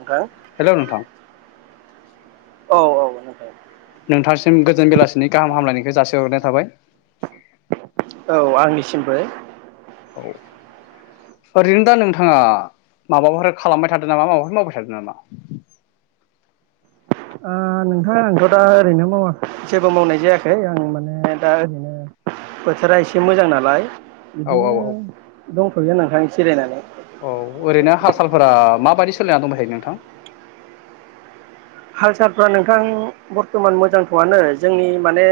नोंथां हेलौ नोंथां औ औ इनिफ्राय। नोंथांसिम गोजोन बेलासिनि गाहाम हामलायनायखौ जासिहरग्रोनाय थाबाय। औ आंनि सिमबो औ ओरैनो दा नोंथाङा माबाफोर खालामबाय थादों नामा माबाफोर मावबाय थादों नामा? नोंथाङा आंथ दा ओरैनो मावा जेबो मावनाय जायाखै आं माने दा ओरैनो बोथोरा एसे मोजां नालाय औ औ बिदिनो औ दंथयो नोंथां जिरायनानै। औ ओरैनो हाल सालफोरा माबायदि सोलिनानै दं नोंथां? हाल सालफ्रा नोंथां बर्थमान मोजांथआनो जोंनि माने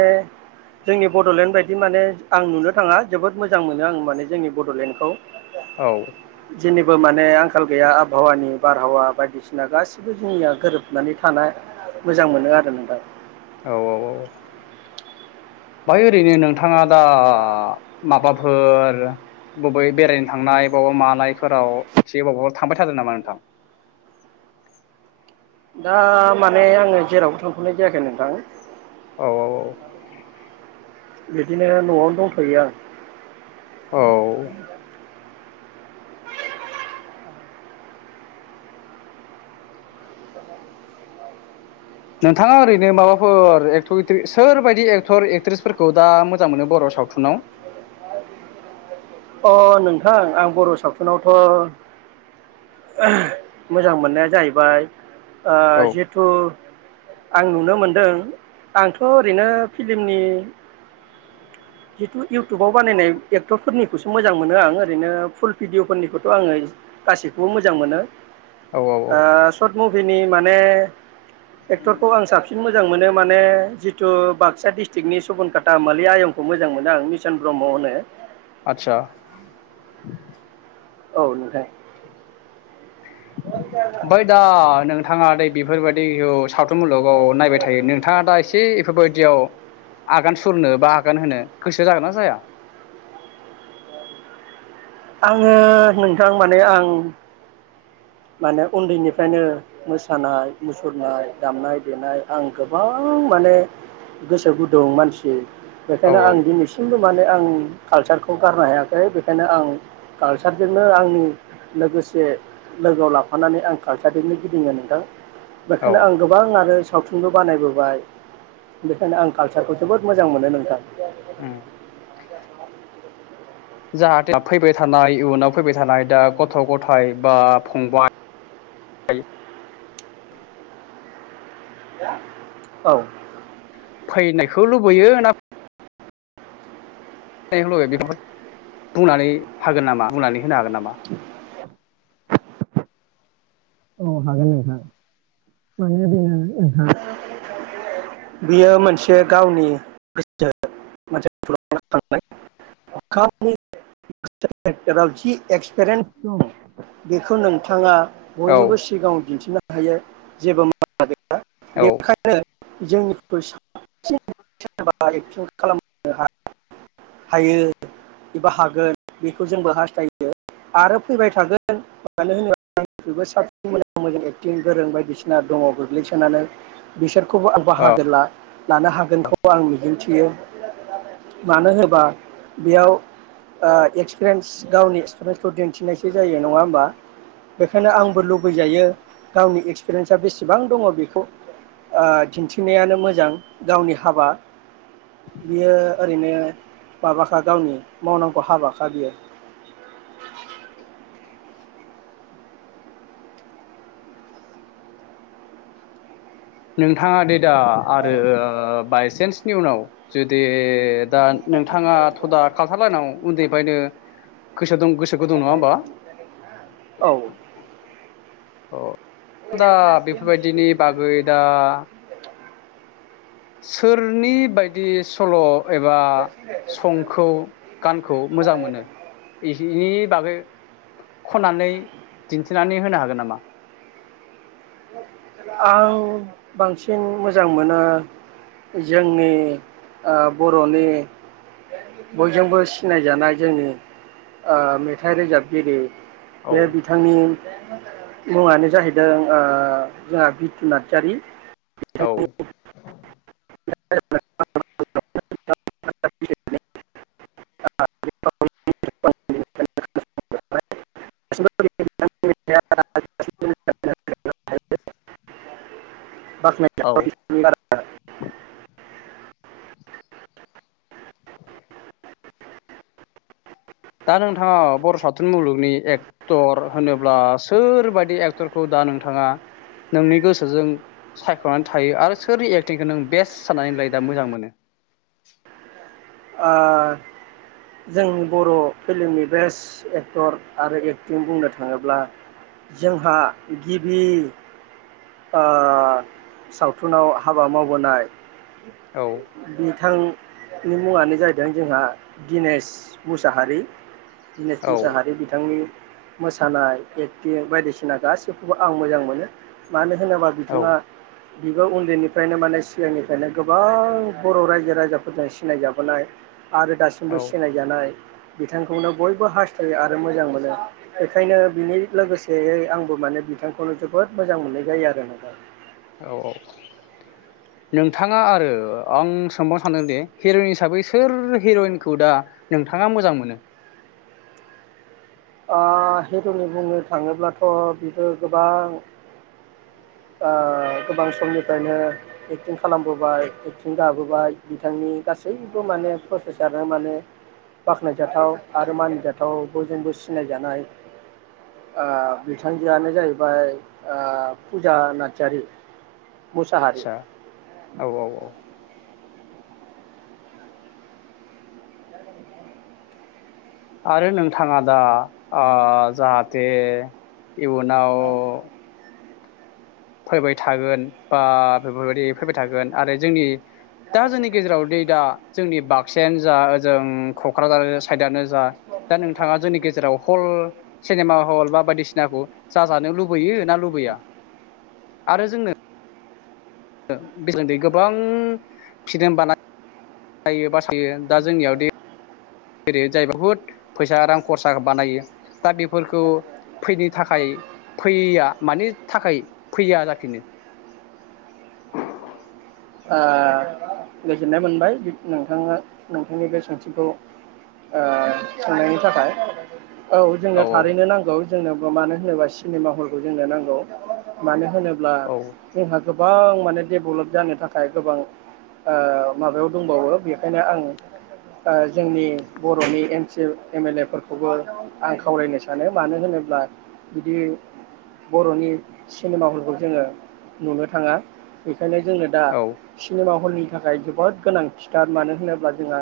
जोंनि बडलेण्ड बायदि माने आं नुनो थाङा जोबोद मोजां मोनो आं माने जोंनि बडलेण्डखौ। औ। बो माने आंखाल गैया आबहावानि बारहावा बायदिसिना गासिबो जोंनिया गोरोबनानै थाना मोजां मोनो आरो नोंथां। औ औ औ बेहाय ओरैनो नोंथाङा दा माबाफोर बबेबा बेरायनो थांनाय बबावबा मानायफोराव एसे बबावबा थांबाय थादों नामा नोंथां। दा माने आंङो जेरावबो थांथनाय जायाखै नोंथां। औ औ औ। बिदिनो नआवनो दंथयो आं। [inaudible] औ नोंथाङा ओरैनो माबाफोर एक्टर एकट्रि सोरबायदि एक्टर एक्ट्रिसफोरखौ दा मोजां मोनो बर सावथुनाव? अ नोंथां आं बर सावथुनावथ मोजां मोननाया जाहैबाय ओ औ जिहेथु आं नुनो मोनदों आंथ ओरैनो फिल्मनि जिथु इउटुबाव बानायनाय एक्टरफोरनि खौसो मोजां मोनो आं ओरैनो फुल भिडिअ फोरनिखौथ आङो गासैखौबो मोजां मोनो। औ औ औ ओ सर्ट मुबि बिनि माने। एक्टरखौ आं साबसिन मोजां मोनो। माने जिथु बाक्सा डिस्टिक्टनि सुबुनकाटा मालि आयंखौ मोजां मोनो आं मिसन ब्रह्म होनो। आतसा। औ नोंथां। बाय दा नो थाङादै बेफोरबायदि औ‌ सावथुन मुलुगाव नायबाय थायो नोंथाङा दा एसे एफोरबायदियाव आगान सुरनो बा आगान होनो गोसो जागोनना जाया? आङो नोंथां माने आं माने उन्दैनिफ्रायनो मोसानाय मुसुरनाय दामनाय देनाय आं गोबां माने गोसो गुदुं मानसि। औ बेखायनो आं दिनैसिमबो। माने आं कालसारखौ गारनो हायाखै बेखायनो आं कालसारजोंनो आंनि लोगोसे लोगोआव लाफानानै आं कालसारजोंनो गिदिङो नोंथां। औ बेखायनो आं गोबां आरो। सावथुनबो बानायबोबाय बेखायनो आं कालसारखौ जोबोद मोजां मोनो नोंथां। उम [unintelligible] जाहाथे फैबाय थानाय इयुनाव फैबाय थानाय दा गथ गथाय बा फंबाय। औ फैनायखौ लुबैयो ना [unintelligible] बुंनानै हागोन नामा बुंनानै होनो हागोन नामा? औ हागोन नोंथां माने बियो ओ बियो मोनसे गावनि गोसोनि मोनसे थुलुंगाखांनाय हरखाबै [unintelligible] जेरावखि एक्सपिरियेन्स दं बेखौ नोंथाङा औ बयनोबो सिगाङाव दिन्थिनां हायो जेबो [inaudible] औ बेखायनो जोंनि साबसिन सोरबा [unintelligible] एक्टिं खालामनो हायो एबा हागोन बेखौ जोंबो हास्थायो आरो फैबाय थागोन मानो होनोबा [unintelligible] साबसिन मोजां मोजां एक्टिं गोरों बायदिसिना दङ गोग्लैसोनानै बिसोर खौ आं बाहागो ला लानो हागोनखौ आं मिजिंथि बियो मानो होनोबा बेयाव ओ एक्सपिरेन्स गावनि एक्सपिरियेन्सखौ दिन्थिनायसो जायो नङा होमबा? बेखायनो आंबो लुबैजायो गावनि एक्सपिरियेन्सा बेसेबां दङ बेखौ ओ दिन्थिनायानो मोजां गावनि हाबा बियो ओरैनो माबाखा गावनि मावनांगौ हाबाखा बियो। नोंथाङा दे दा आरो बायसेन्सनि उनाव जुदि दा नोंथाङा थ' दा खालथाल लायेनाव उन्दैफ्रायनो गोसो गोसो गुदुं नङा होमबा? औ अ दा बेफोरबायदिनि बागै दा सोरनि बायदि सल एबा सं खौ गानखौ मोजां मोनो बेनि बागै खननानै दिन्थिनानै होनो हागोन नामा आं बांसिन मोजां मोनो जोंनि ओ बरनि बयजोंबो सिनायजानाय जोंनि ओ मेथाइ रोजाबगिरि औ बे बिथांनि मुङानो जाहैदों ओ जोंहा बितु नार्जारि। औ [unintelligible] [unintelligible] ब औ [inaudible] दा नोंथाङा बर सावथुन मुलुगनि एक्टर होनोब्ला सोरबादि एक्टरखौ दा नोंथाङा नोंनि गोसोजों सायखनानै थायो आरो सोरनि एक्टिंखौ नों बेस्ट साननानै लायो दा मोजां मोनो? ओ जोंनि बर' फिल्मनि बेस्ट एक्टर आरो एक्टिं बुंनो थाङोब्ला जोंहा गिबि ओ सावथुनाव हाबा मावबोनाय औ थांनि मुङानो जाहैदों जोंहा दिनेश मुसाहारि। दिनेश औ मुसाहारि बिथांनि मोसानाय एक्टिं बायदिसिना गासिखौबो आं मोजां मोनो मानो होन होनोबा औ बिथाङा बेबो उन्दैनिफ्रायनो माने सिगांनिफ्रायनो गोबां बर रायजो राजाफोरजों सि सिनाय जाबोनाय आरो दासिमबो औ सिनायजानाय बिथांखौनो बयबो हास्थायो आरो मोजां मोनो बेखायनो बिनि लोगोसेयै आंबो माने बिथांखौनो जोबोद मोजां मोननाय जायो आरो नोंथां औ औ नोंथाङा आरो आं सोंबावनो सानदों दे हिरइन हिसाबै सोर हिरइनखौ दा नोंथाङा मोजां मोनो ओ हिरनि बुंनो थाङोब्लाथ बिबो गोबां ओ गोबां समनिफ्रायनो एक्टिं खालामबोबाय एक्टिं गाबोबाय बिथांनि गासैबो माने प्रसेसानो माने बाख्नायजाथाव आरो मानिजाथाव बयजोंबो सि सिनायजानाय ओ बिथांजोआनो जाहैबाय ओ फुजा नार्जारि मुसाहारि चा औ औ औ। आरो नोंथाङा दा ओ जाहाथे इयुनाव फैबाय थागोन बा बेफोरबायदि फैबाय थागोन आरो जोंनि दा जोंनि गेजेराव दै दा जोंनि बाक्सायानो जा ओजों कक्राझार साइदआानो जा दा नोंथाङा जोंनि गेजेराव हल सिनेमा हल बा बायदिसिनाखौ जाजानो लुबैयो ना लुबैया आरो जोंनो बेजों गोबां फिलिम [unintelligible] बानायायो बासायो दा जोंनियाव दे जेरै जाय बहुद फैसा रां खरसा बानायो दा बेफोरखौ फैनो थाखाय फैया मानि थाखाय फैया जाफिनो आ गोजोननाय मोनबाय नोंथाङा नोंथांनि बे सोंथिखौ सोंनायनि थाखाय औ जोंनो औ थारैनो नांगौ जोंनो अ मानो होनोबा सिनेमा हलखौ जोंनो नांगौ मानो होनोब्ला औ जों हाजब गोबां माने डेभेलप जानो थाखा ओ गोबां आ माबायाव दंबावो बेखायनो आङो ओ जोंनि बरनि M C M L A फोरफोरखौबो आं खावरायनो सानो मानो होनोब्ला बिदि बरनि सिनेमा हलखौ जोङो नुनो थाङा बेखायनो जोंनो दा औ सिनेमा हलनि थाखाय जोबोद गोनां थिथार मानो होनोब्ला जोंहा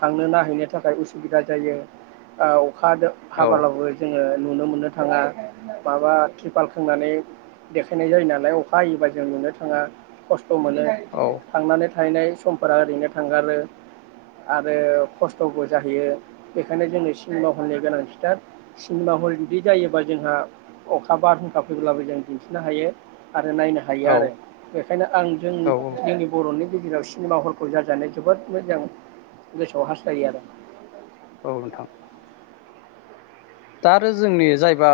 थांनो नायहैनो थाखाय उसुबिदा जायो आव फादो औ हाबालावबो जोङो नुनो मोननो थाङा माबा तिरपाल खोंनानै देखायनाय जायो नालाय अखा हायोबा जों नुनो थाङा खस्थ' मोनो औ थांनानै थाहैनाय समफोरा ओरैनो थांगारो आरो खस्थ'बो जाहैयो बेखायनो जोङो सिनिमा हलनि गोनांथिथार सिनिमा हल जुदि जायोबा जोंहा अखा बारहुंखा फैब्लाबो जों दिन्थिनो हायो । आरो नायनो हायो औ आरो बेखायनो आं जों औ बर'नि गेजेराव सिनेमा हलखौ जाजानो जोबोद मोजां गोसोआव हास्थायो आरो। औ नोंथां। दा रो जोंनि जायबा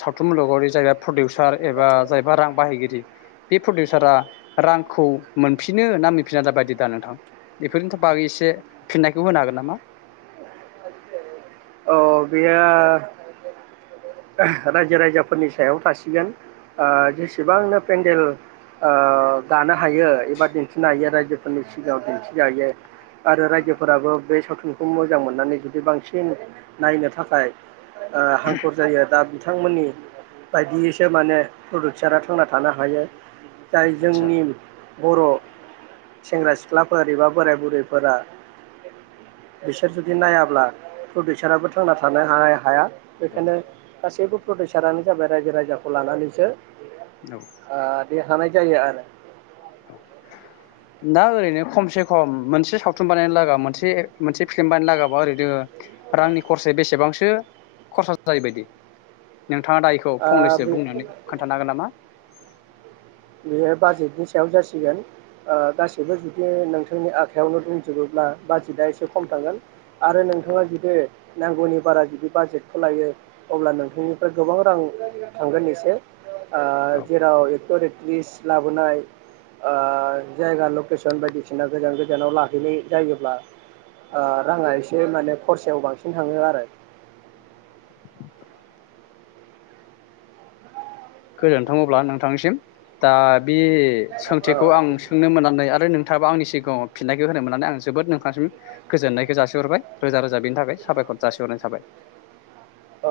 सावथुन मुलुगाव जायबा प्रडिउसार एबा जायबा रां बाहायगिरि बे प्रडिउसारा रांखौ मोनफिनो ना मोनफिना दाबायदि दा नोंथां बेफोरनि बागै एसे फिन्नायखौ होनो हागोन नामा? अ बेया रायजो राजाफोरनि सायाव थासिगोन आ जेसेबांनो पेन्डेल ओ गानो हायो एबा दिन्थिनो हायो रायजोफोरनि सिगाङाव दिन्थिनो हायो आरो रायजोफोराबो बे सावथुनखौ मोजां मोननानै जुदि बांसिन नायनो थाखाय ओ हांखुर जायो दाब बिथांमोननि बायदियैसो माने प्रडिउसारा थांना थानो हायो जाय आदसा जोंनि बर' सेंग्रा सिख्लाफोर एबा बोराइ बुरैफोरा बिसोर जुदि नायाब्ला प्रडिउसाराबो थांना थानो हा-हाया औ बेखायनो गासैबो प्रडिउसारानो जाबाय रायजो राजाखौ लानानैसो औ । दे हानाय जायो आरो दा ओरैनो खमसे खम मोनसे सावथुन बानायनो लागा मोनसे मोनसे फिलम बानायनो लागाबा ओरैनो रांनि खरसाया बेसेबांसो खरसा जायोबायदि? नोंथाङा दा इखौ ओ फंनैसो बे बुंनानै खोन्थानो हागोन नामा? बेयो बाजेटनि सायाव जासिगोन ओ गासैबो जुदि नोंथांनि आखाइायावनो दंजोबोब्ला बाजेटआ एसे खम थांगोन आरो नोंथाङा जुदि नांगौनि बारा जुदि बाजेटखौ लायो अब्ला नोंथांनिफ्राय गोबां रां थांगोन एसे आ जेराव ओरित ‌। लिस्ट लाबोनाय ओ जायगा लकेसन बायदिसिना गोजान गोजानाव लाहैनाय जायोब्ला ओ राङा एसे माने खरसायाव बांसिन थाङो आरो। गोजोनथाङोब्ला नोंथांनिसिम दा बे औ सोंथिखौ आं सोंनो मोननानै ओमफाय नोंथाङाबो आंनि सिगाङाव फिननायखौ होनो मोननानै आं जोबोद नोंथांसिम गोजोननायखौ जासिहरबाय रोजा रोजा बेनि थाखाय साबायखर जासिहरनाय थाबाय।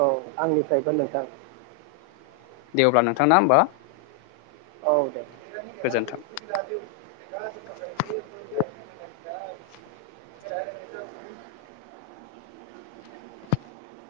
औ आंनिफ्रायबो नोंथां । दे अब्ला नोंथां ना होमबा औ दे गोजोन्थों।